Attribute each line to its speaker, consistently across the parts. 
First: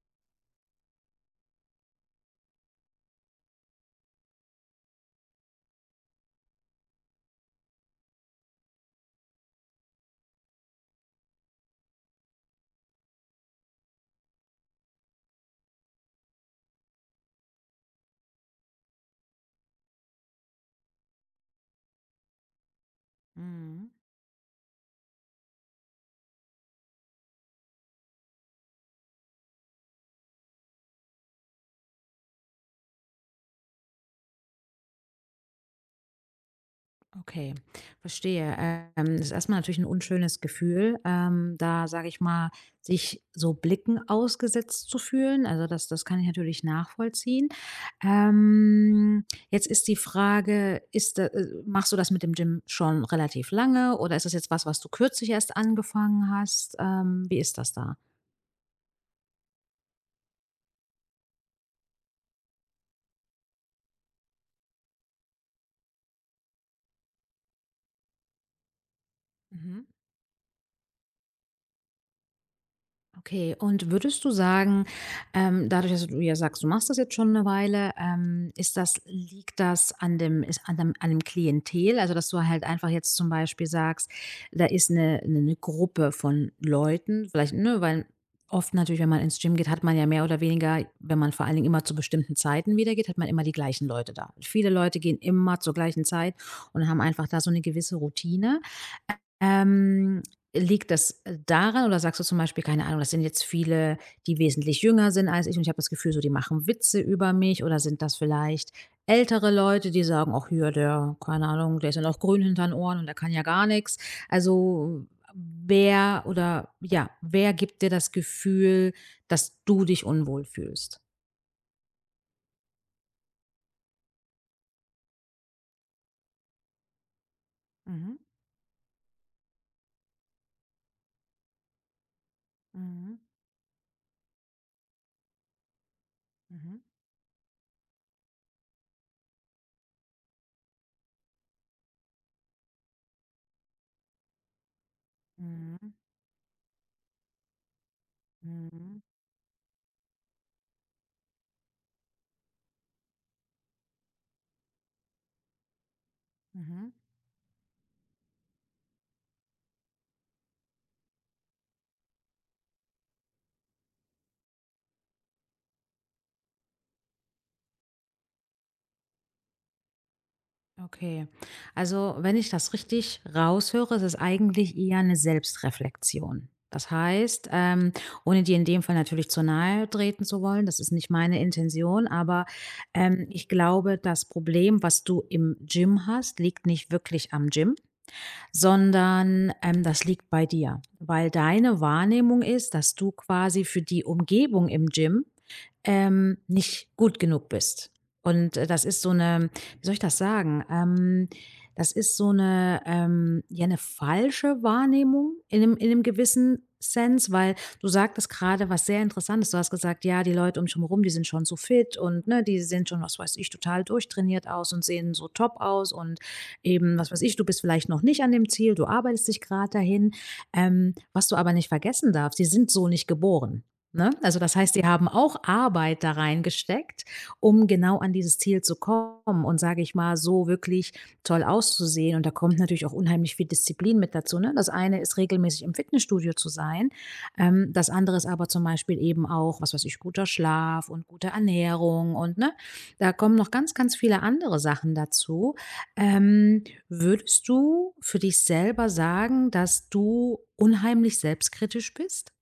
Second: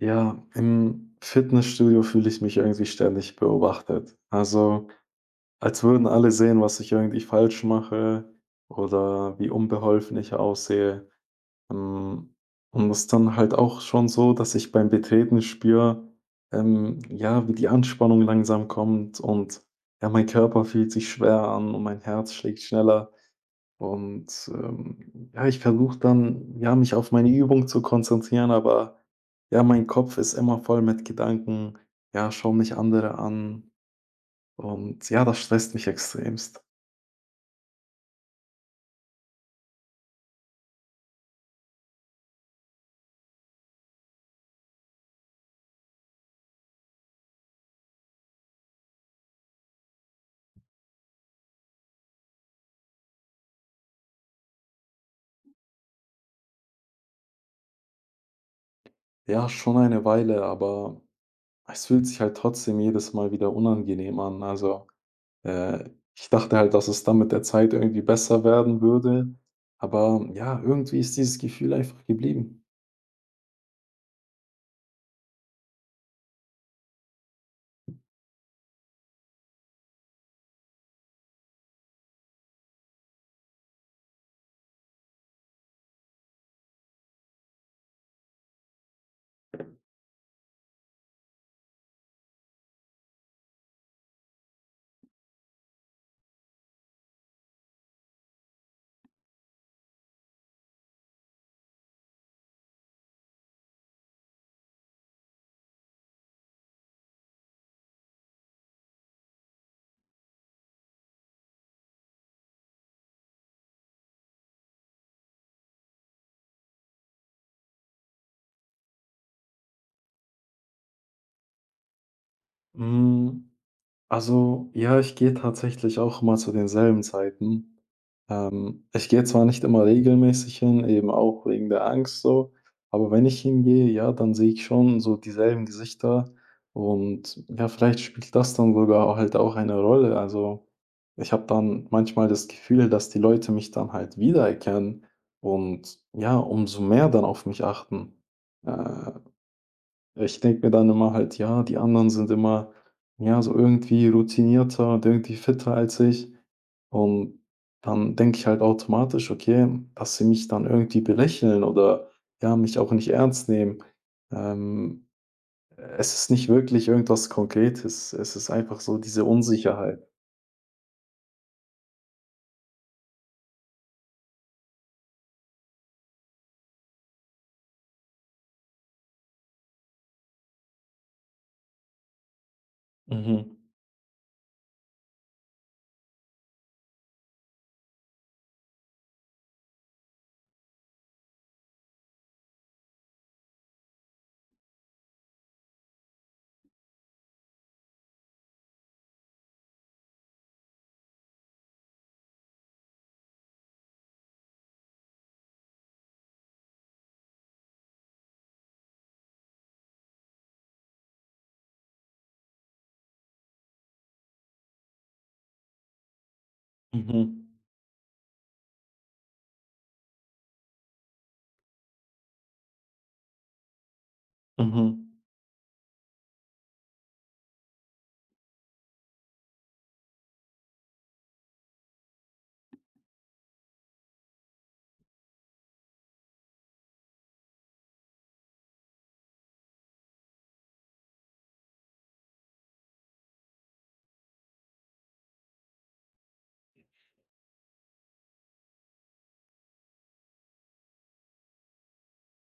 Speaker 1: Ja, im Fitnessstudio fühle ich mich irgendwie ständig beobachtet. Also, als würden alle sehen, was ich irgendwie falsch mache oder wie unbeholfen ich aussehe. Ähm, und es ist dann halt auch schon so, dass ich beim Betreten spüre, ja, wie die Anspannung langsam kommt und ja, mein Körper fühlt sich schwer an und mein Herz schlägt schneller.
Speaker 2: Mhm.
Speaker 1: Und, ja, ich versuche dann, ja, mich auf meine Übung zu konzentrieren, aber ja, mein Kopf ist immer voll mit Gedanken: „Ja, schauen mich andere an.“ Und ja, das stresst mich extremst.
Speaker 2: Okay, verstehe. Das ist erstmal natürlich ein unschönes Gefühl, da, sage ich mal, sich so Blicken ausgesetzt zu fühlen. Also, das kann ich natürlich nachvollziehen. Ähm, Jetzt ist die Frage, ist da machst du das mit dem Gym schon relativ lange oder ist das jetzt was, was du kürzlich erst angefangen hast? Wie ist das da?
Speaker 1: Ja, schon eine Weile, aber es fühlt sich halt trotzdem jedes Mal wieder unangenehm an. Also, äh, ich dachte halt, dass es dann mit der Zeit irgendwie besser werden würde,
Speaker 2: Mhm.
Speaker 1: aber ja, irgendwie ist dieses Gefühl einfach geblieben.
Speaker 2: Okay, und würdest du sagen, dadurch, dass du ja sagst, du machst das jetzt schon eine Weile, ist das liegt das an dem ist an dem Klientel? Also, dass du halt einfach jetzt zum Beispiel sagst, da ist eine Gruppe von Leuten, vielleicht ne, weil oft natürlich, wenn man ins Gym geht, hat man ja mehr oder weniger, wenn man vor allen Dingen immer zu bestimmten Zeiten wieder geht, hat man immer die gleichen Leute da. Viele Leute gehen immer zur gleichen Zeit und haben einfach da so eine gewisse Routine. Ähm Liegt das, daran oder sagst du zum Beispiel, keine Ahnung, das sind jetzt viele, die wesentlich jünger sind als ich und ich habe das Gefühl, so die machen Witze über mich oder sind das vielleicht ältere Leute, die sagen: „Ach hier, der keine Ahnung, der ist ja noch grün hinter den Ohren und der kann ja gar nichts. Also, wer oder ja, wer gibt dir das Gefühl, dass du dich unwohl fühlst?
Speaker 1: Hm. Also, ja, ich gehe tatsächlich auch immer zu denselben Zeiten.
Speaker 2: Mhm,
Speaker 1: Ich gehe zwar nicht immer regelmäßig hin, eben auch wegen der Angst so, aber
Speaker 2: mhm,
Speaker 1: wenn ich hingehe, ja, dann sehe ich schon so dieselben Gesichter
Speaker 2: mhm,
Speaker 1: und ja, vielleicht spielt das dann sogar auch halt auch eine Rolle. Also, ich habe dann manchmal das Gefühl, dass die Leute mich dann halt wiedererkennen
Speaker 2: mhm,
Speaker 1: und ja, umso mehr dann auf mich achten.
Speaker 2: mhm,
Speaker 1: Äh, Ich denke mir dann immer halt, ja, die anderen sind immer, ja, so irgendwie routinierter und irgendwie fitter als ich.
Speaker 2: mhm.
Speaker 1: Und dann denke ich halt automatisch, okay, dass sie mich dann irgendwie belächeln oder ja, mich auch nicht ernst nehmen. Ähm, Es ist nicht wirklich irgendwas Konkretes. Es ist einfach so diese Unsicherheit.
Speaker 2: Okay. Also, wenn ich das richtig raushöre, ist es eigentlich eher eine Selbstreflexion. Das heißt, ohne dir in dem Fall natürlich zu nahe treten zu wollen, das ist nicht meine Intention, aber, ich
Speaker 1: Mhm.
Speaker 2: glaube, das Problem, was du im Gym hast, liegt nicht wirklich am Gym, sondern, das liegt bei dir, weil deine Wahrnehmung ist, dass du quasi für die Umgebung im Gym, nicht gut genug bist. Und, das ist so eine, wie soll ich das sagen? Das ist so eine ja, eine falsche Wahrnehmung in einem in 'nem gewissen Sense, weil du sagtest gerade, was sehr Interessantes. Du hast gesagt: „Ja, die Leute um mich herum, die sind schon so fit und, ne, die sehen schon, was weiß ich, total durchtrainiert aus und sehen so top aus und eben, was weiß ich,
Speaker 1: Mhm.
Speaker 2: du bist vielleicht noch nicht an dem Ziel, du arbeitest dich gerade dahin. Was du aber nicht vergessen darfst, die sind so nicht geboren. Ne? Also das heißt, die haben
Speaker 1: Mhm.
Speaker 2: auch Arbeit da reingesteckt, um genau an dieses Ziel zu kommen und sage ich mal, so wirklich toll auszusehen. Und da kommt natürlich auch unheimlich viel Disziplin mit dazu. Ne? Das eine ist regelmäßig im Fitnessstudio zu sein, das andere ist aber zum Beispiel eben auch, was weiß ich, guter Schlaf und gute Ernährung und ne, da kommen noch ganz, ganz viele andere Sachen dazu. Ähm, Würdest du für dich selber sagen, dass du unheimlich selbstkritisch bist?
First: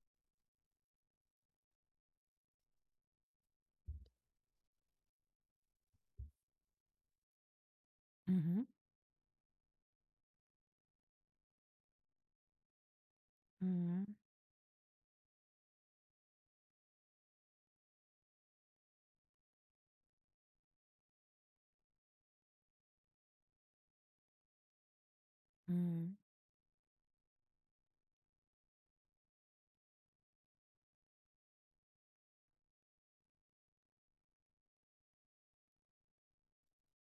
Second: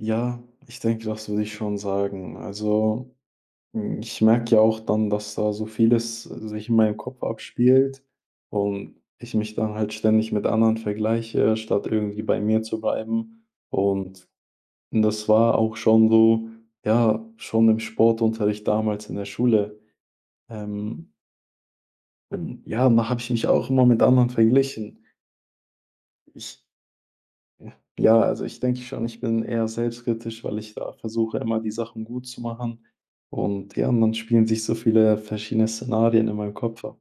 Speaker 1: Ja, ich denke, das würde ich schon sagen. Also. Ich merke ja auch dann, dass da so vieles sich in meinem Kopf abspielt
Speaker 2: Mhm.
Speaker 1: und ich mich dann halt ständig mit anderen vergleiche, statt irgendwie bei mir zu bleiben.
Speaker 2: Mhm.
Speaker 1: Und das war auch schon so, ja, schon im Sportunterricht damals in der Schule. Ähm, ja, da habe ich mich auch immer mit anderen verglichen.
Speaker 2: Mhm.
Speaker 1: Ich, ja, also ich denke schon, ich bin eher selbstkritisch, weil ich da versuche, immer die Sachen gut zu machen. Und ja, und dann spielen sich so viele verschiedene Szenarien in meinem Kopf ab.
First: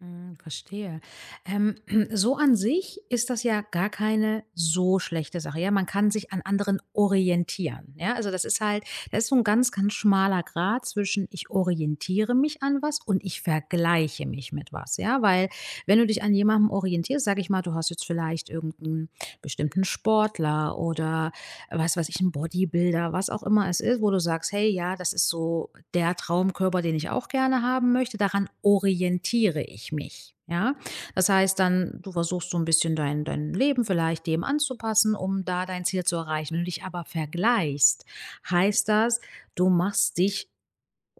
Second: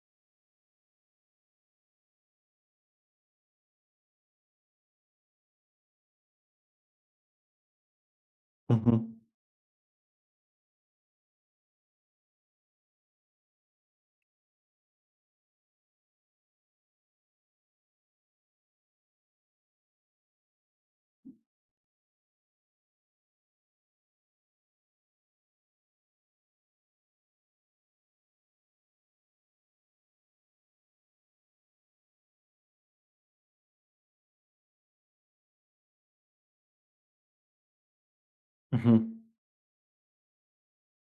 Speaker 2: Hm, verstehe. Ähm, so an sich ist das ja gar keine so schlechte Sache, ja? Man kann sich an anderen orientieren, ja? Also, das ist halt,
Speaker 1: Mhm,
Speaker 2: das ist so ein ganz, ganz schmaler Grat zwischen: „Ich orientiere mich an was“ und „ich vergleiche mich mit was“, ja? Weil wenn du dich an jemandem orientierst, sage ich mal, du hast jetzt vielleicht irgendeinen bestimmten Sportler oder was weiß ich, ein Bodybuilder, was auch immer es ist, wo du sagst: „Hey, ja, das ist so der Traumkörper, den ich auch gerne haben möchte. Daran orientiere ich mich“, ja? Das heißt dann, du versuchst so ein bisschen dein Leben vielleicht dem anzupassen, um da dein Ziel zu erreichen. Wenn du dich aber vergleichst, heißt
Speaker 1: mhm.
Speaker 2: das, du machst dich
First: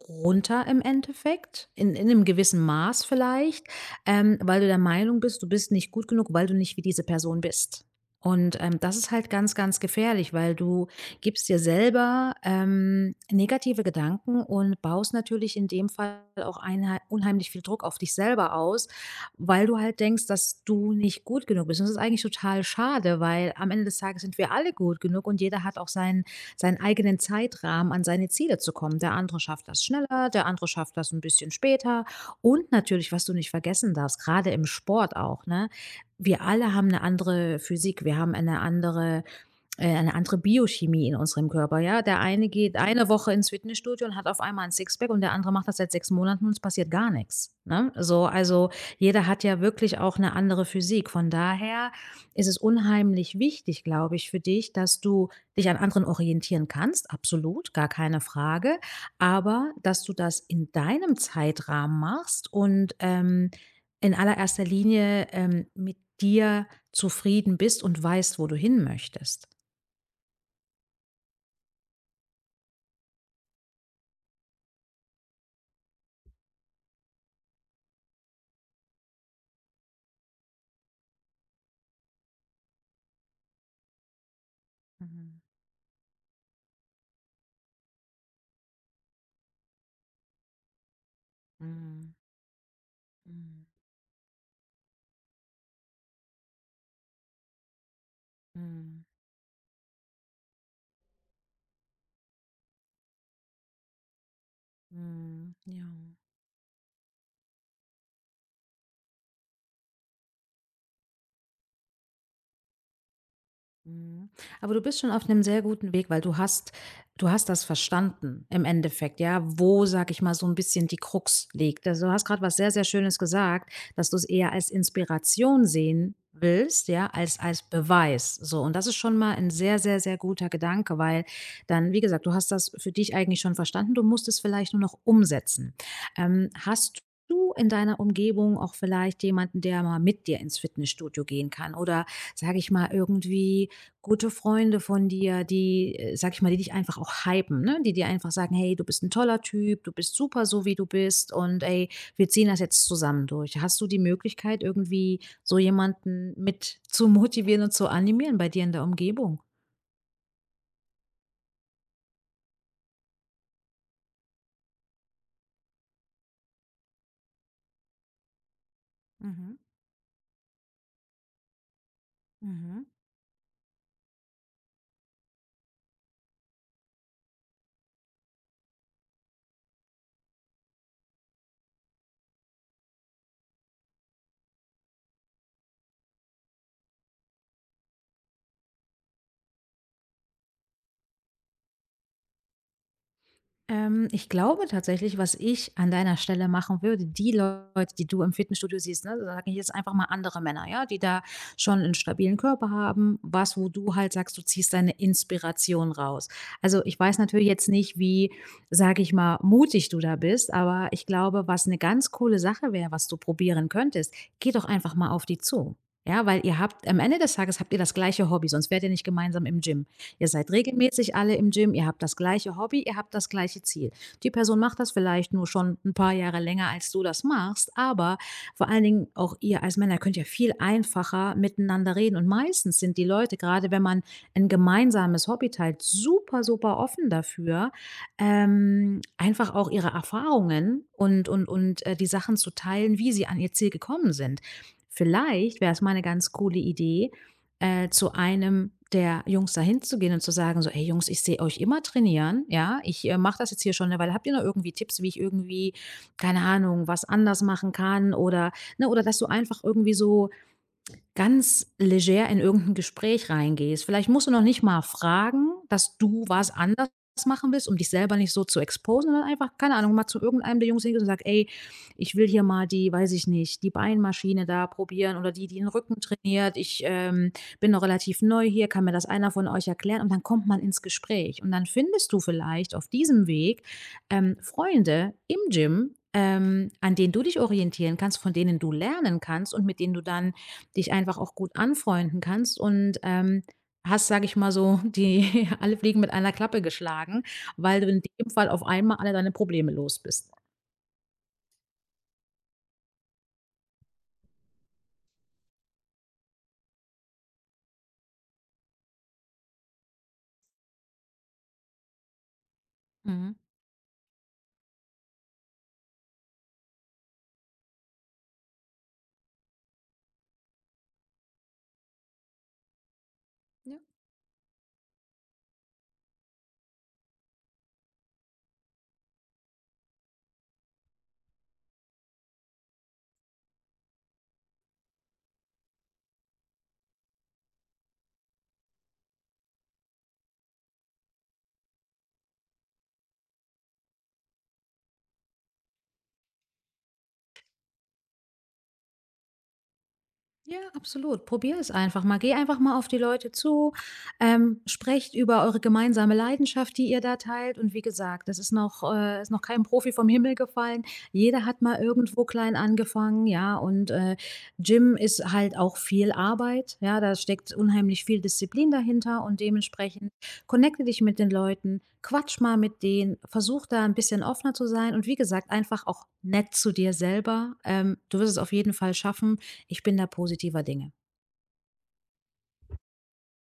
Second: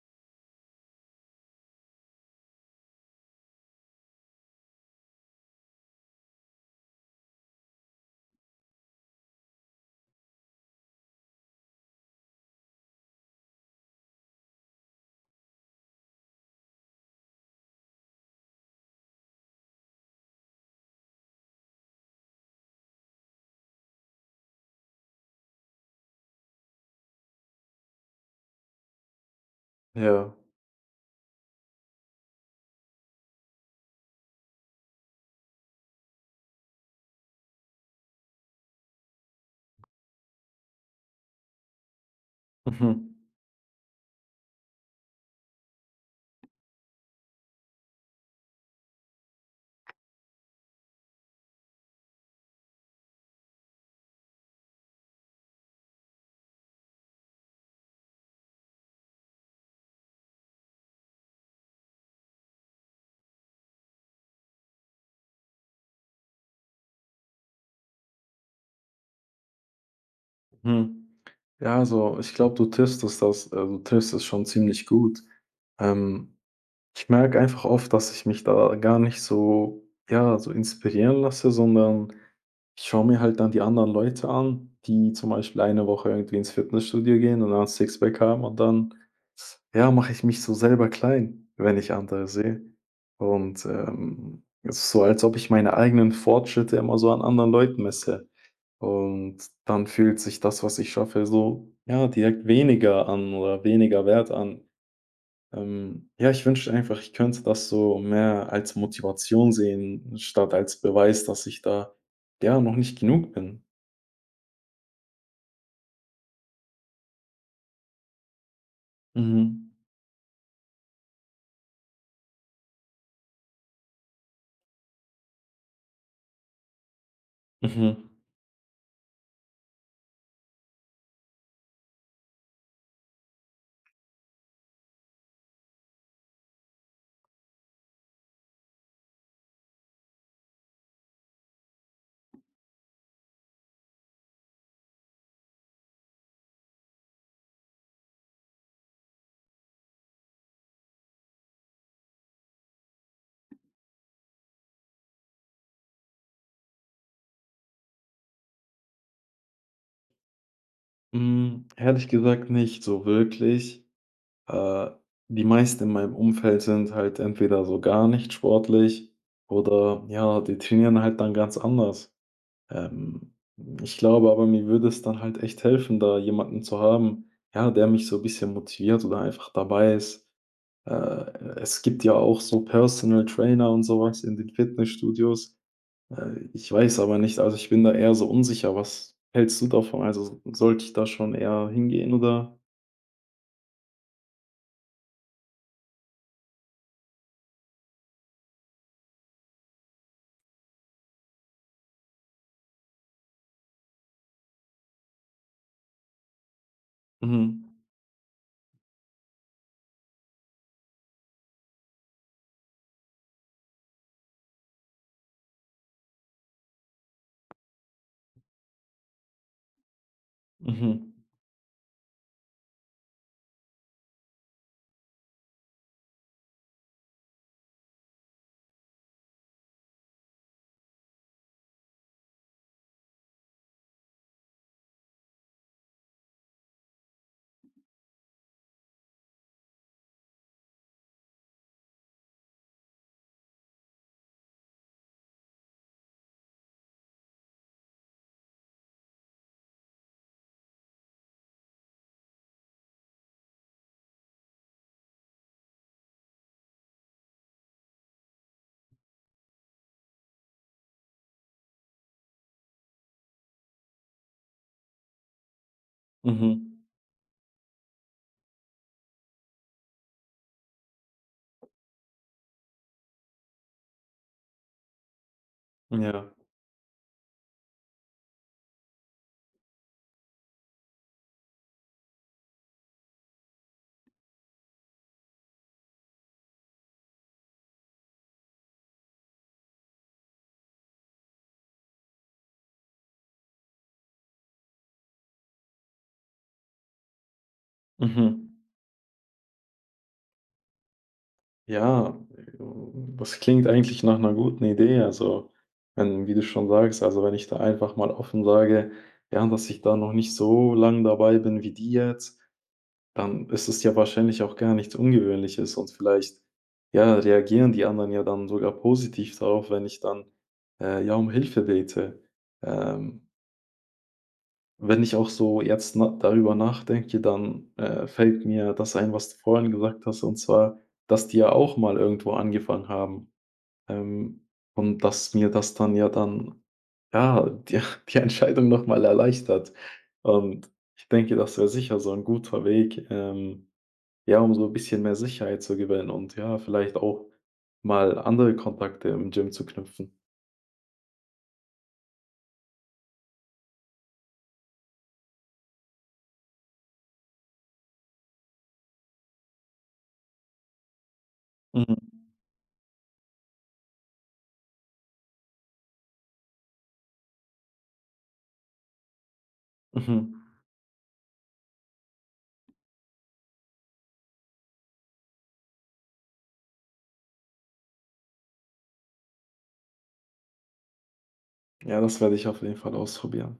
Speaker 2: runter im Endeffekt, in einem gewissen Maß vielleicht, weil du der Meinung bist, du bist nicht gut genug, weil du nicht wie diese Person bist. Und, das ist halt ganz, ganz gefährlich, weil du gibst dir selber, negative Gedanken und baust natürlich in dem Fall auch einhei unheimlich viel Druck auf dich selber aus, weil du halt denkst, dass du nicht gut genug bist. Und das ist eigentlich total schade, weil am Ende des Tages sind wir alle gut genug und jeder hat auch seinen eigenen Zeitrahmen an seine Ziele zu kommen. Der andere schafft das schneller,
Speaker 1: Ja.
Speaker 2: der andere schafft das ein bisschen später. Und natürlich, was du nicht vergessen darfst, gerade im Sport auch, ne? Wir alle haben eine andere Physik, wir haben eine andere Biochemie in unserem Körper, ja. Der eine geht eine
Speaker 1: Mhm,
Speaker 2: Woche ins Fitnessstudio und hat auf einmal ein Sixpack und der andere macht das seit sechs Monaten und es passiert gar nichts. Ne? So, also jeder hat ja wirklich auch eine andere Physik. Von daher ist es unheimlich wichtig, glaube ich, für dich, dass du dich an anderen orientieren kannst, absolut, gar keine Frage, aber dass du das in deinem Zeitrahmen machst und in allererster Linie mit dir zufrieden bist und weißt, wo du hin möchtest.
Speaker 1: mhm. Ja, also, ich glaube, du triffst es schon ziemlich gut. Ähm, Ich merke einfach oft, dass ich mich da gar nicht so, ja, so inspirieren lasse, sondern ich schaue mir halt dann die anderen Leute an, die zum
Speaker 2: Mhm.
Speaker 1: Beispiel eine Woche irgendwie ins Fitnessstudio gehen und dann 'n Sixpack haben und dann, ja, mache ich mich so selber klein, wenn ich
Speaker 2: Mhm.
Speaker 1: andere sehe. Und,
Speaker 2: Mhm.
Speaker 1: es ist so, als ob ich meine eigenen Fortschritte immer so an anderen Leuten messe.
Speaker 2: Mhm.
Speaker 1: Und dann fühlt sich das, was ich schaffe, so, ja, direkt weniger an oder weniger wert an.
Speaker 2: Mhm. Ja.
Speaker 1: Ja, ich wünschte einfach, ich könnte das so mehr als Motivation sehen, statt als Beweis, dass ich da, ja, noch nicht genug bin.
Speaker 2: Mhm. Aber du bist schon auf einem sehr guten Weg, weil du hast das verstanden im Endeffekt, ja,
Speaker 1: Mhm.
Speaker 2: wo, sage ich mal, so ein bisschen die Krux liegt. Also, du hast gerade was sehr, sehr Schönes gesagt, dass du es eher als Inspiration sehen willst, ja, als
Speaker 1: Mhm.
Speaker 2: Beweis so. Und das ist schon mal ein sehr, sehr, sehr guter Gedanke, weil dann wie gesagt, du hast das für dich eigentlich schon verstanden, du musst es vielleicht nur noch umsetzen. Hast du in deiner Umgebung auch vielleicht jemanden, der mal mit dir ins Fitnessstudio gehen kann oder, sage ich mal, irgendwie gute Freunde von dir, die, sage ich mal, die dich einfach auch hypen, ne? Die dir einfach sagen: „Hey, du bist ein toller Typ, du bist super so, wie du bist und ey, wir ziehen das jetzt zusammen durch.“ Hast du die Möglichkeit, irgendwie so jemanden mit zu motivieren und zu animieren bei dir in der Umgebung?
Speaker 1: Hm, ehrlich gesagt nicht so wirklich. Äh, Die meisten in meinem Umfeld sind halt entweder so gar nicht sportlich
Speaker 2: Mhm,
Speaker 1: oder ja, die trainieren halt dann ganz anders.
Speaker 2: mhm.
Speaker 1: Ähm, Ich glaube aber, mir würde es dann halt echt helfen, da jemanden zu haben, ja, der mich so 'n bisschen motiviert oder einfach dabei ist. Äh, Es gibt ja auch so Personal Trainer und sowas in den Fitnessstudios. Ich weiß aber nicht, also, ich bin da eher so unsicher. Was hältst du davon? Also, sollte ich da schon eher hingehen oder
Speaker 2: Ich glaube tatsächlich, was ich an deiner Stelle machen würde, die Leute, die du im Fitnessstudio siehst, ne, sage ich jetzt einfach mal andere Männer, ja, die da schon einen stabilen Körper haben, was, wo du halt sagst, du ziehst deine Inspiration raus. Also ich weiß natürlich jetzt
Speaker 1: mhm,
Speaker 2: nicht, wie, sage ich mal, mutig du da bist, aber ich glaube, was eine ganz coole Sache wäre, was du probieren könntest, geh doch einfach mal auf die zu. Ja, weil ihr habt, am Ende des Tages habt ihr das gleiche Hobby, sonst wärt ihr nicht gemeinsam im Gym. Ihr seid
Speaker 1: mhm,
Speaker 2: regelmäßig alle im Gym, ihr habt das gleiche Hobby, ihr habt das gleiche Ziel. Die Person macht das vielleicht nur schon ein paar Jahre länger, als du das machst, aber vor allen Dingen auch ihr als Männer könnt ja viel einfacher miteinander reden. Und meistens sind die Leute, gerade wenn man ein gemeinsames Hobby teilt, super, super offen dafür, einfach auch ihre Erfahrungen und die Sachen zu teilen, wie sie an ihr Ziel gekommen sind. Vielleicht wäre es mal eine ganz coole Idee, zu einem der Jungs da hinzugehen und zu sagen so: „Ey Jungs, ich sehe euch immer trainieren, ja? Ich, mache das jetzt hier schon 'ne Weile. Habt ihr noch irgendwie Tipps, wie ich irgendwie, keine Ahnung, was anders machen kann?“ Oder, ne oder dass du einfach irgendwie so ganz leger in irgendein Gespräch reingehst. Vielleicht musst du noch nicht mal fragen, dass du was
Speaker 1: mhm,
Speaker 2: anders machen willst, um dich selber nicht so zu exposen, sondern einfach, keine Ahnung, mal zu irgendeinem der Jungs hingehst und sagst: „Ey, ich will hier mal die weiß ich nicht, die Beinmaschine da probieren oder die, die den Rücken
Speaker 1: ja,
Speaker 2: trainiert. Ich, bin noch relativ neu hier. Kann mir das einer von euch erklären?“ Und dann kommt man ins Gespräch. Und dann findest du vielleicht auf diesem Weg, Freunde im Gym, an denen du dich orientieren kannst, von denen du lernen kannst und mit denen du dann dich einfach auch gut anfreunden kannst und, hast, sage ich mal so, die alle Fliegen mit einer Klappe geschlagen, weil du in dem
Speaker 1: mhm.
Speaker 2: Fall auf einmal alle deine Probleme los bist.
Speaker 1: Ja, das klingt eigentlich nach einer guten Idee. Also, wenn wie du schon sagst, also, wenn ich da einfach mal offen sage, ja, dass ich da noch nicht so lang dabei bin wie die jetzt,
Speaker 2: Mhm.
Speaker 1: dann ist es ja wahrscheinlich auch gar nichts Ungewöhnliches und vielleicht, ja, reagieren die anderen ja dann sogar positiv darauf, wenn ich dann, ja, um Hilfe bete. Ähm, Wenn ich auch so jetzt na darüber nachdenke, dann, fällt mir das ein, was du vorhin gesagt hast, und zwar, dass die ja auch mal irgendwo angefangen haben. Ähm, und dass mir das dann ja, die die Entscheidung noch mal erleichtert. Und ich denke, das wäre sicher so ein guter Weg, ja, um so 'n bisschen mehr Sicherheit zu gewinnen und ja, vielleicht auch mal andere Kontakte im Gym zu knüpfen.
Speaker 2: Ja, absolut. Probier es einfach mal. Geh einfach mal auf die Leute zu. Sprecht über eure gemeinsame Leidenschaft, die ihr da teilt. Und wie gesagt, das ist noch kein Profi vom Himmel gefallen. Jeder hat mal
Speaker 1: Mhm.
Speaker 2: irgendwo klein angefangen, ja. Und Gym ist halt auch viel Arbeit. Ja, da steckt unheimlich viel Disziplin dahinter und dementsprechend
Speaker 1: Mhm.
Speaker 2: connecte dich mit den Leuten, quatsch mal mit denen, versuch da ein bisschen offener zu sein und wie gesagt, einfach auch nett zu dir selber. Du wirst es auf jeden Fall schaffen, ich bin da positiver Dinge.
Speaker 1: Ja, das werde ich auf jeden Fall ausprobieren.